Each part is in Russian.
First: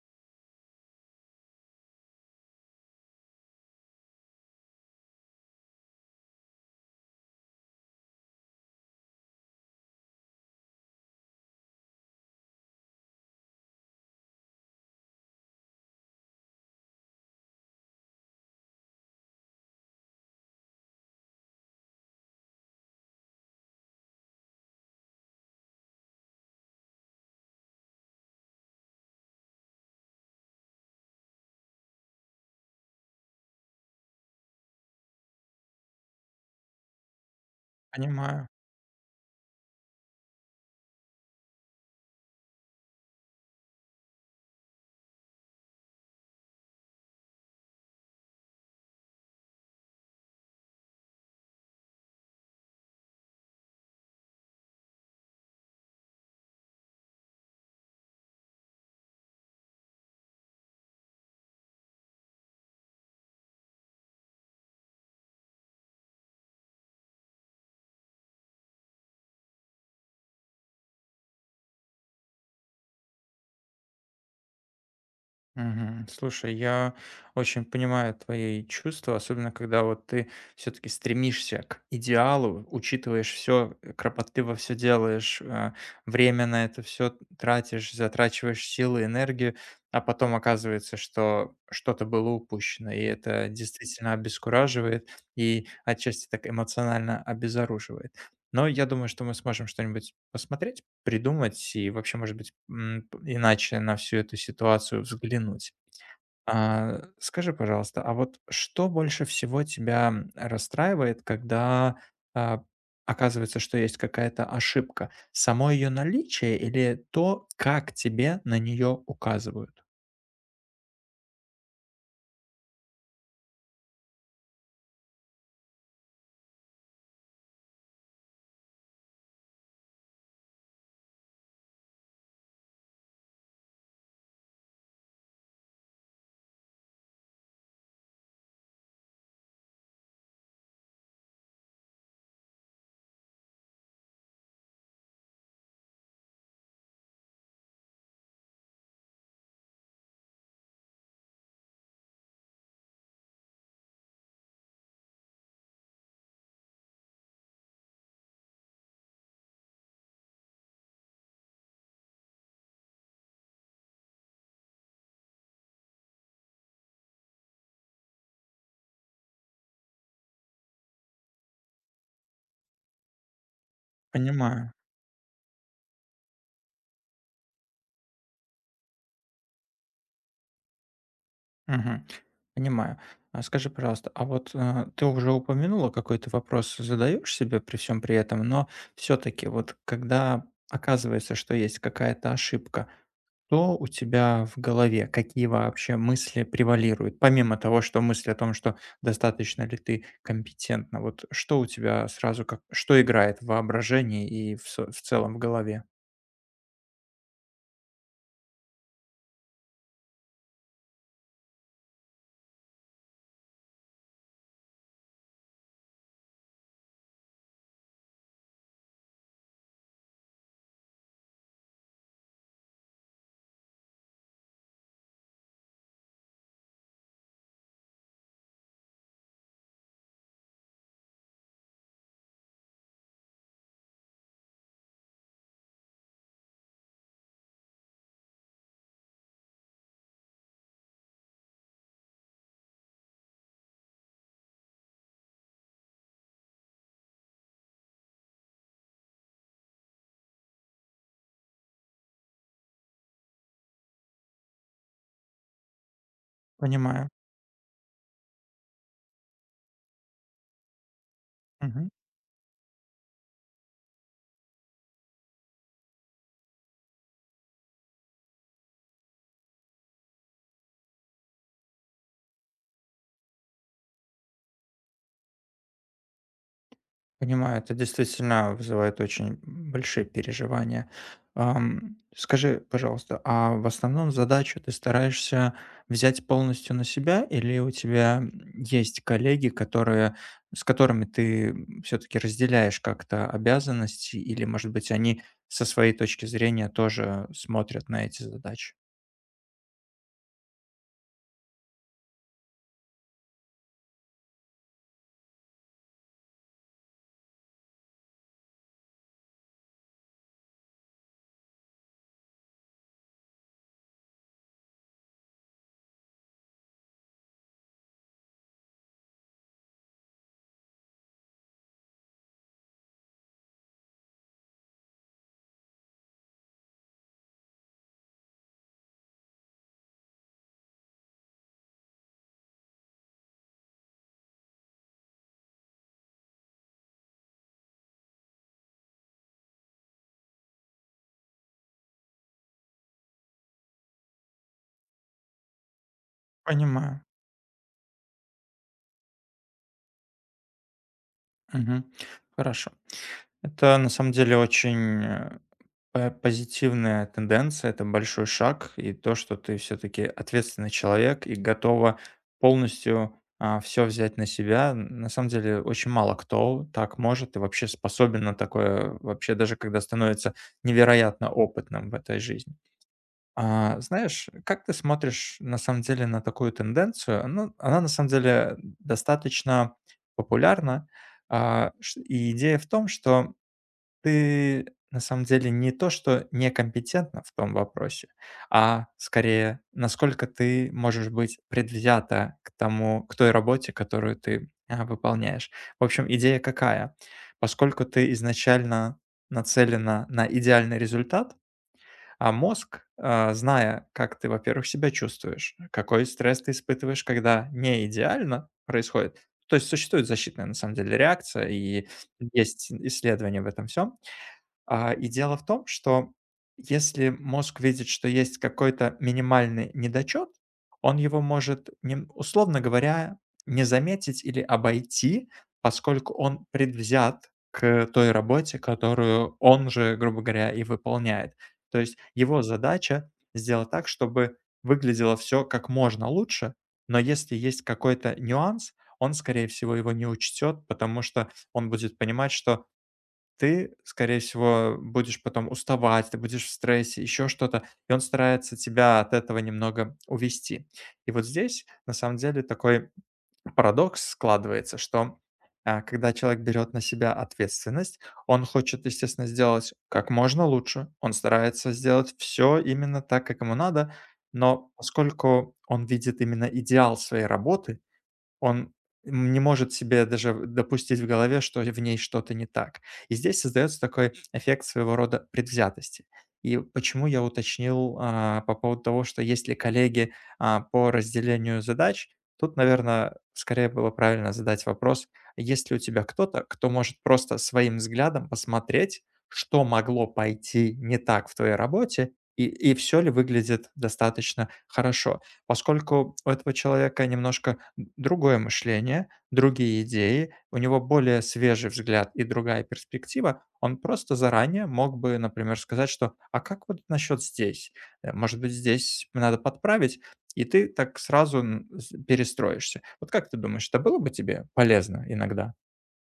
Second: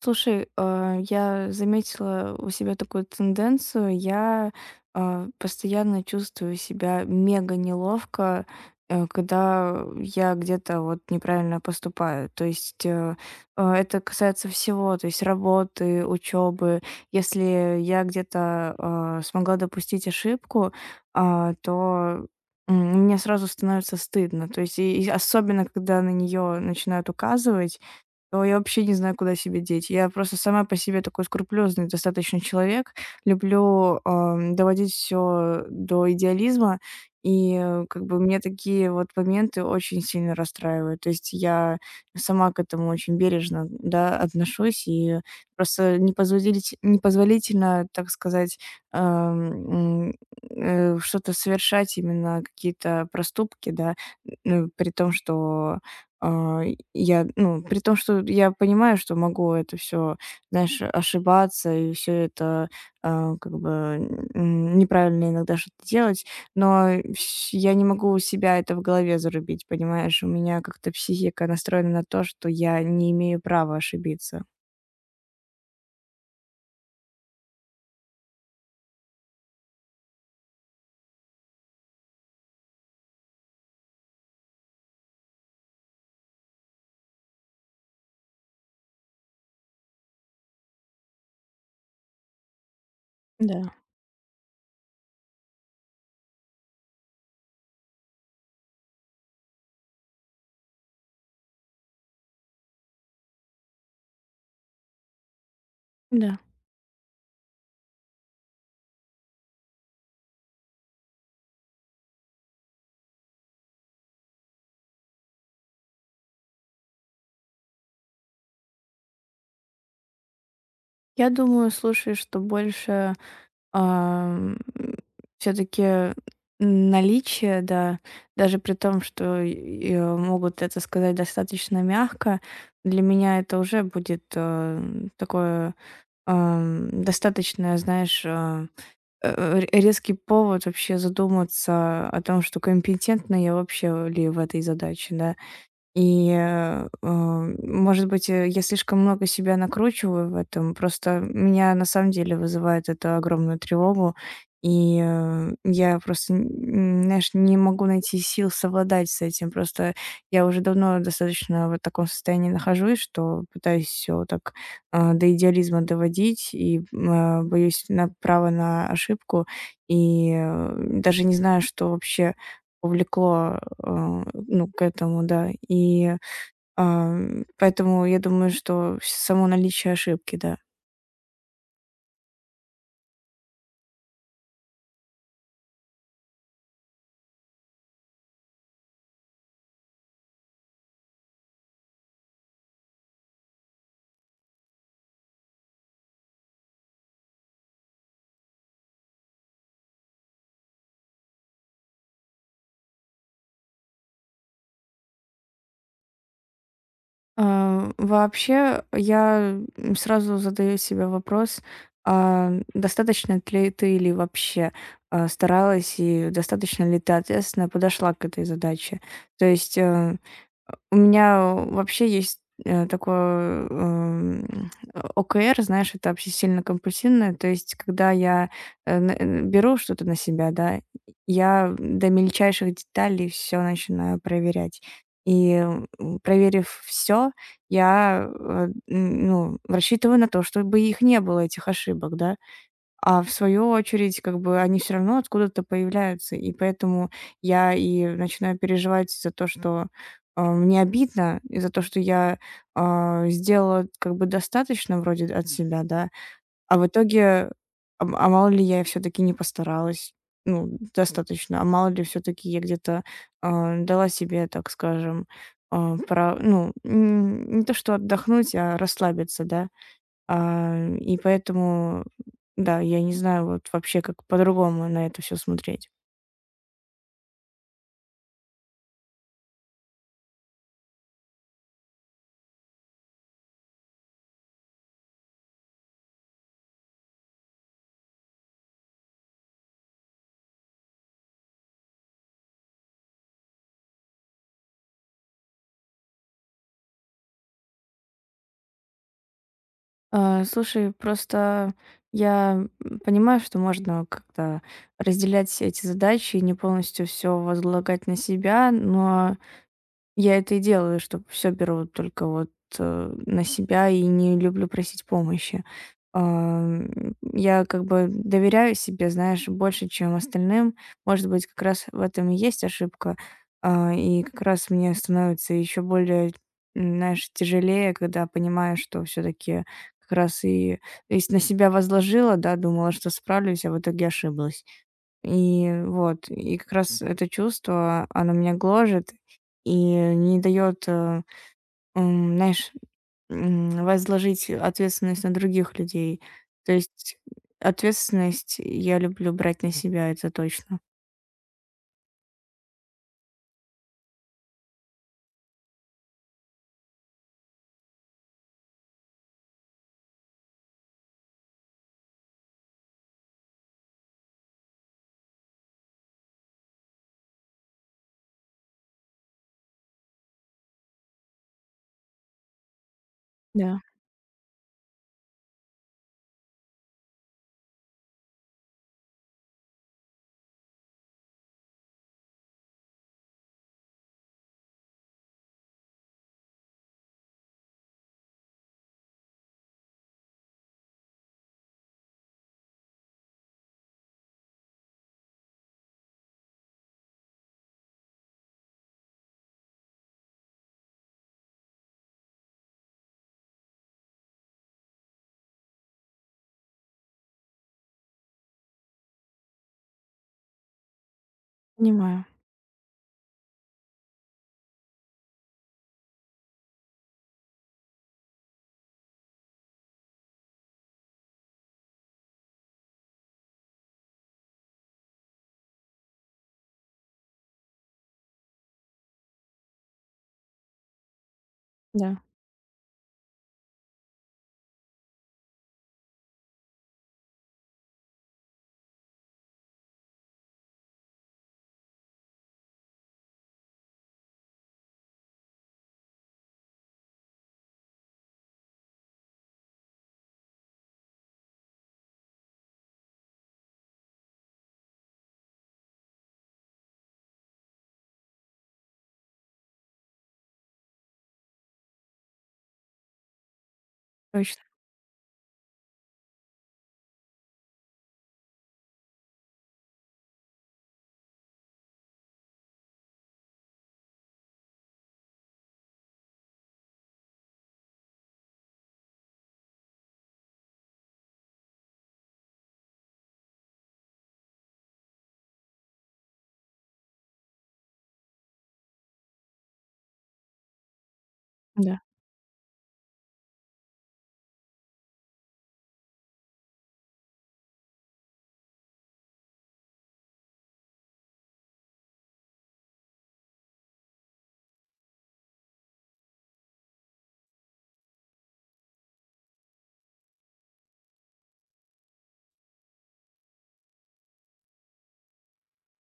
Слушай, я заметила у себя такую тенденцию. Я постоянно чувствую себя мега неловко, когда я где-то вот неправильно поступаю. То есть это касается всего, то есть работы, учебы. Если я где-то смогла допустить ошибку, то м, мне сразу становится стыдно. То есть и особенно, когда на нее начинают указывать. Ой, я вообще не знаю, куда себя деть. Я просто сама по себе такой скрупулезный достаточно человек. Люблю, доводить все до идеализма, и, как бы, мне Понимаю. такие вот моменты очень сильно расстраивают. То есть я сама к этому очень бережно, да, отношусь, и просто непозволить непозволительно, так сказать, ам, м, что-то совершать, именно какие-то проступки, да, ну, а при том, что я понимаю, что могу это все, знаешь, ошибаться и все это, как бы, неправильно иногда что-то делать, но всь я не могу у себя это в голове зарубить, понимаешь? У меня как-то психика настроена на то, что я не имею права ошибиться. Мгм. Слушай, я очень понимаю твои чувства, особенно когда вот ты все-таки стремишься к идеалу, учитываешь все, кропотливо все делаешь, время на это все тратишь, затрачиваешь силы, энергию, а потом оказывается, что что-то было упущено, и это Да, действительно обескураживает и отчасти так эмоционально обезоруживает. Но я думаю, что мы сможем что-нибудь посмотреть придумать и вообще, может быть, м, п иначе на всю эту ситуацию взглянуть. да. Скажи, пожалуйста, а вот что больше всего тебя расстраивает, когда, а, оказывается, что есть какая-то ошибка? Само ее наличие или то, как тебе на нее указывают? Я думаю, слушай, что больше все таки наличие, да, даже при том, что и могут это сказать достаточно мягко, для меня это уже будет, такое, достаточно, знаешь, а, э, ре резкий повод вообще задуматься о том, что компетентна я вообще ли в этой задаче, да. И, может быть, я слишком много себя накручиваю в этом. Просто меня на самом деле вызывает это огромную тревогу. И, я просто, н знаешь, не могу найти сил совладать с этим. Просто я уже давно достаточно вот в таком состоянии нахожусь, что пытаюсь все так, до идеализма доводить, и, боюсь на право на ошибку. И, даже не знаю, что вообще увлекло, ну, Понимаю. к этому, да. И, поэтому я думаю, что само наличие ошибки, да. Мгм. Понимаю. А скажи, пожалуйста, ты уже упомянула, какой то вопрос задаешь себе при всем при этом, но все-таки вот когда оказывается, что есть какая-то ошибка, то у тебя в голове какие вообще мысли превалируют? Помимо того, что мысли о том, что достаточно ли ты компетентна, вот что у тебя сразу как что играет в воображении и в целом в голове? Вообще, я, сразу задаю себе вопрос, достаточно ли ты, или вообще, старалась и достаточно ли ты ответственно подошла к этой задаче? То есть, у меня вообще есть, такое, ОКР, знаешь, это обсессивно-компульсивное. То есть, когда я, беру что-то на себя, да, я до мельчайших деталей все начинаю проверять. И, проверив все, я, э, н ну, рассчитываю на то, чтобы их не было, этих ошибок, да. А в свою очередь, как бы, они все равно откуда-то появляются. И поэтому я и начинаю переживать за то, что, мне обидно, и за то, что я, сделала как бы достаточно вроде от себя, да, а в Понимаю. итоге, мало ли я все таки не постаралась, ну, достаточно, а мало ли все таки я где-то, дала себе, так скажем, а, пра ну, н не то что отдохнуть, а расслабиться, да. И поэтому, да, я не знаю вот вообще, как по-другому на это все смотреть. Понимаю, это действительно вызывает очень большие переживания. Скажи, пожалуйста, а в основном задачу ты стараешься взять полностью на себя, или у тебя есть коллеги, с которыми ты все-таки разделяешь как-то обязанности, или, может быть, они со своей точки зрения тоже смотрят на эти задачи? Слушай, просто я, понимаю, что можно как-то разделять эти задачи и не полностью все возлагать на себя, но я это и делаю, что все беру только вот, на себя, и не люблю просить помощи. Я как бы доверяю себе, знаешь, больше, чем остальным. Может быть, как раз в этом и есть ошибка. И как раз мне становится еще более, знаешь, тяжелее, когда понимаю, что все таки как раз и на себя возложила, да, думала, что справлюсь, а в итоге ошиблась. И вот, и как раз это чувство, оно меня гложет и не дает, знаешь, возложить ответственность на других людей. То Понимаю. есть ответственность я люблю брать на себя, это точно. Мгм. Хорошо. Это на самом деле очень позитивная тенденция — это большой шаг, и то, что ты все таки ответственный человек и готова полностью, все взять на себя. На самом деле очень мало кто так может и вообще способен на такое, вообще даже когда становится невероятно опытным в этой жизни. Да. А, знаешь, как ты смотришь на самом деле на такую тенденцию? Ну, она на самом деле достаточно популярна, а, ш и идея в том, что ты на самом деле не то, что некомпетентна в том вопросе, а скорее, насколько ты можешь быть предвзята к тому, к той работе, которую ты выполняешь. В общем, идея какая? Поскольку ты изначально нацелена на идеальный результат, а мозг, зная, как ты, во-первых, себя чувствуешь, какой стресс ты испытываешь, когда не идеально происходит, то есть существует защитная, на самом деле, реакция, и Понимаю. есть исследования в этом всем. И дело в том, что если мозг видит, что есть какой-то минимальный недочет, он его может, условно говоря, не заметить или обойти, поскольку он предвзят к той работе, которую он же, грубо говоря, и выполняет. То есть Да. его задача сделать так, чтобы выглядело все как можно лучше, но если есть какой-то нюанс, он, скорее всего, его не учтет, потому что он будет понимать, что ты, скорее всего, будешь потом уставать, ты будешь в стрессе, еще что-то, и он старается тебя от этого немного увести. И вот здесь, на самом деле, такой парадокс складывается, что, когда человек берет на себя ответственность, он хочет, естественно, сделать как можно лучше, он старается сделать все именно так, как ему надо, Точно. но поскольку он видит именно идеал своей работы, он не может себе даже допустить в голове, что в ней что-то не так. И здесь создается такой эффект своего рода предвзятости. И почему я уточнил, по поводу того, что есть ли коллеги, по разделению задач. Тут, наверное, скорее было правильно задать вопрос: есть ли у тебя кто-то, кто может просто своим взглядом посмотреть, что могло пойти не так в твоей Да. работе и всё ли выглядит достаточно хорошо? Поскольку у этого человека немножко другое мышление, другие идеи, у него более свежий взгляд и другая перспектива, он просто заранее мог бы, например, сказать, что «а как вот насчет здесь? Может быть, здесь надо подправить?» И ты так сразу перестроишься. Вот как ты думаешь, это было бы тебе полезно иногда?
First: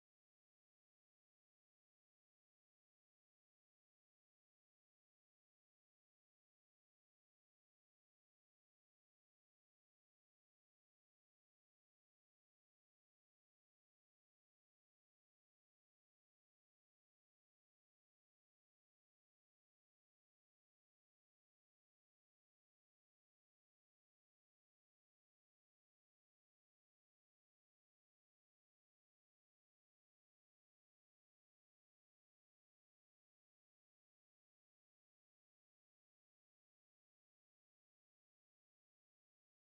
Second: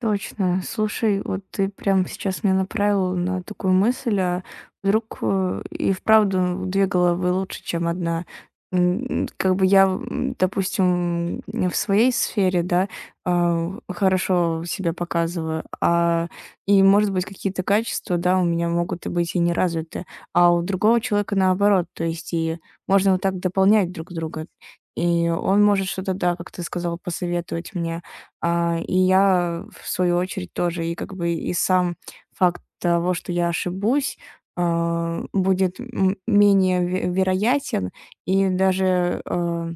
Точно. Слушай, вот ты прямо сейчас меня направил на такую мысль, а вдруг и вправду две головы лучше, чем одна. Как бы я, допустим, в своей сфере, да, хорошо себя показываю, и, может быть, какие-то качества, да, у меня могут и быть и не развиты, а у другого человека наоборот, то есть и можно вот так дополнять друг друга. И он может что-то, да, как ты сказал, посоветовать мне, и я, в свою очередь, тоже. И как бы и сам факт того, что я ошибусь, будет менее ве вероятен. И даже,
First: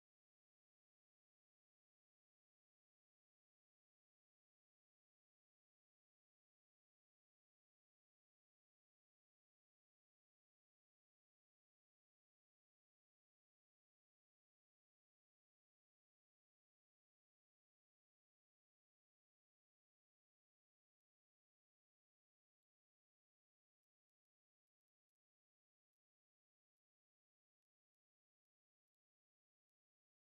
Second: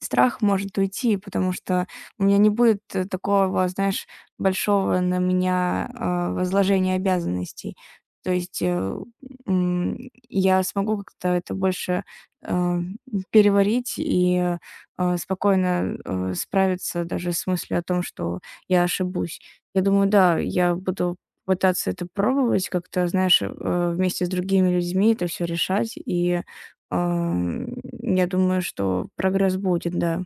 страх может уйти, потому что у меня не будет, такого, знаешь, большого на меня, возложения обязанностей. То есть, м, я смогу как-то это больше, а, переварить и, спокойно, справиться даже с мыслью о том, что я ошибусь. Я думаю, да, я буду пытаться это пробовать, как-то, знаешь, вместе с другими людьми это все решать, и Ам, я думаю, что прогресс будет, да.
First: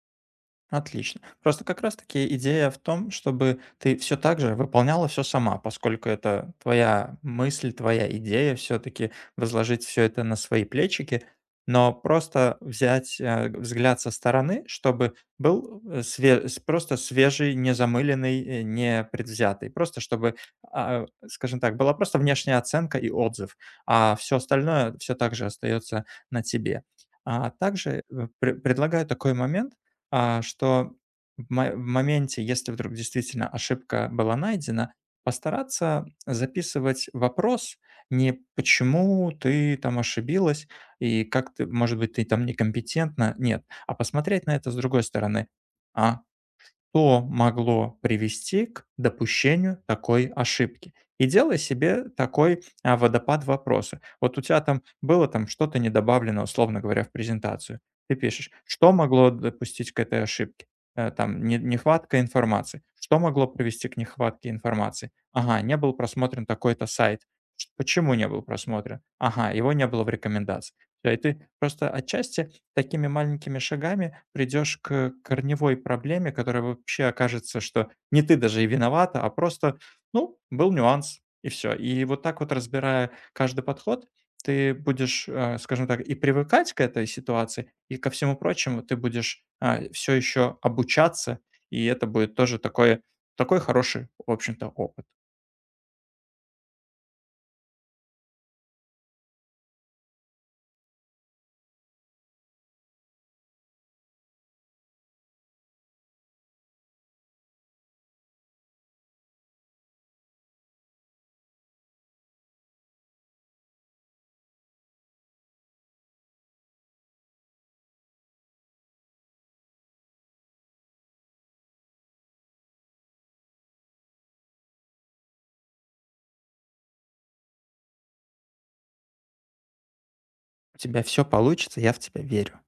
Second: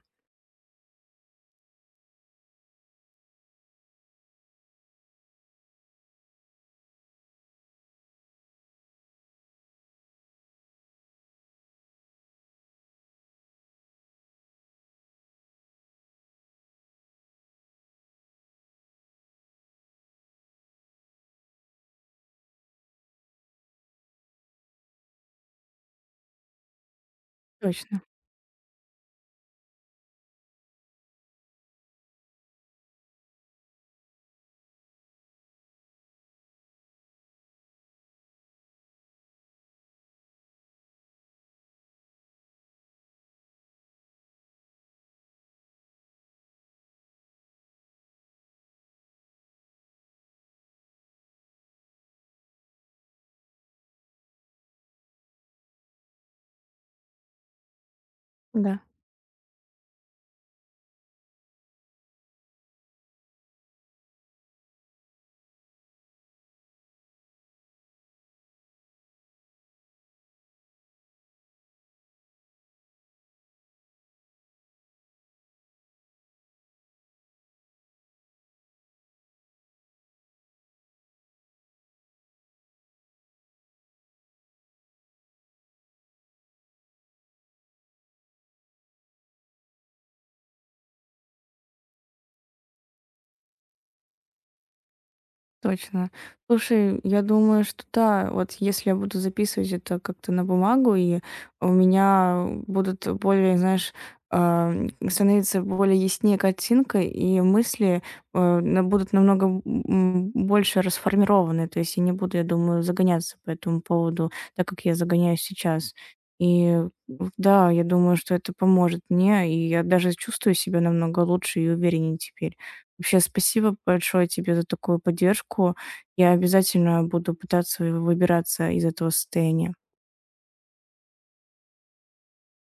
Отлично. Просто как раз таки идея в том, чтобы ты все так же выполняла все сама, поскольку это твоя мысль, твоя идея, все таки возложить все это на свои плечики, но просто взять, э, взгляд со стороны, чтобы был, э, све с просто свежий, незамыленный, не предвзятый. Просто чтобы, скажем так, была просто внешняя оценка и отзыв, а все остальное все так же остается на тебе. А Точно, также, предлагаю такой момент, что в моменте, если вдруг действительно ошибка была найдена, постараться записывать вопрос не "почему ты там ошибилась и как ты, может быть, ты там некомпетентна", нет, а посмотреть на это с другой стороны. А что могло привести к допущению такой ошибки. И делай себе такой водопад вопроса. Вот у тебя там было там что-то не добавлено, условно говоря, в презентацию. Ты пишешь, да. что могло допустить к этой ошибке? Там нехватка информации. Что могло привести к нехватке информации? Ага, не был просмотрен такой-то сайт. Почему не был просмотрен? Ага, его не было в рекомендации. И ты просто отчасти такими маленькими шагами придешь к корневой проблеме, которая вообще окажется, что не ты даже и виновата, а просто, ну, был нюанс, и все. И вот так вот, разбирая каждый подход, ты будешь, скажем так, и привыкать к этой ситуации, и ко всему прочему ты будешь все еще обучаться, и это будет тоже такой хороший, в общем-то, опыт. Точно. Слушай, я думаю, что да, вот если я буду записывать это как-то на бумагу, и у меня будут более, знаешь, а, становится более яснее картинка, и мысли будут намного больше расформированы. То есть я не буду, я думаю, загоняться по этому поводу, так как я загоняюсь сейчас. И да, я думаю, что это поможет мне, и я даже чувствую себя намного лучше и увереннее теперь. Вообще, спасибо большое тебе за такую поддержку. Я обязательно буду пытаться выбираться из этого состояния. У тебя все получится, я в тебя верю.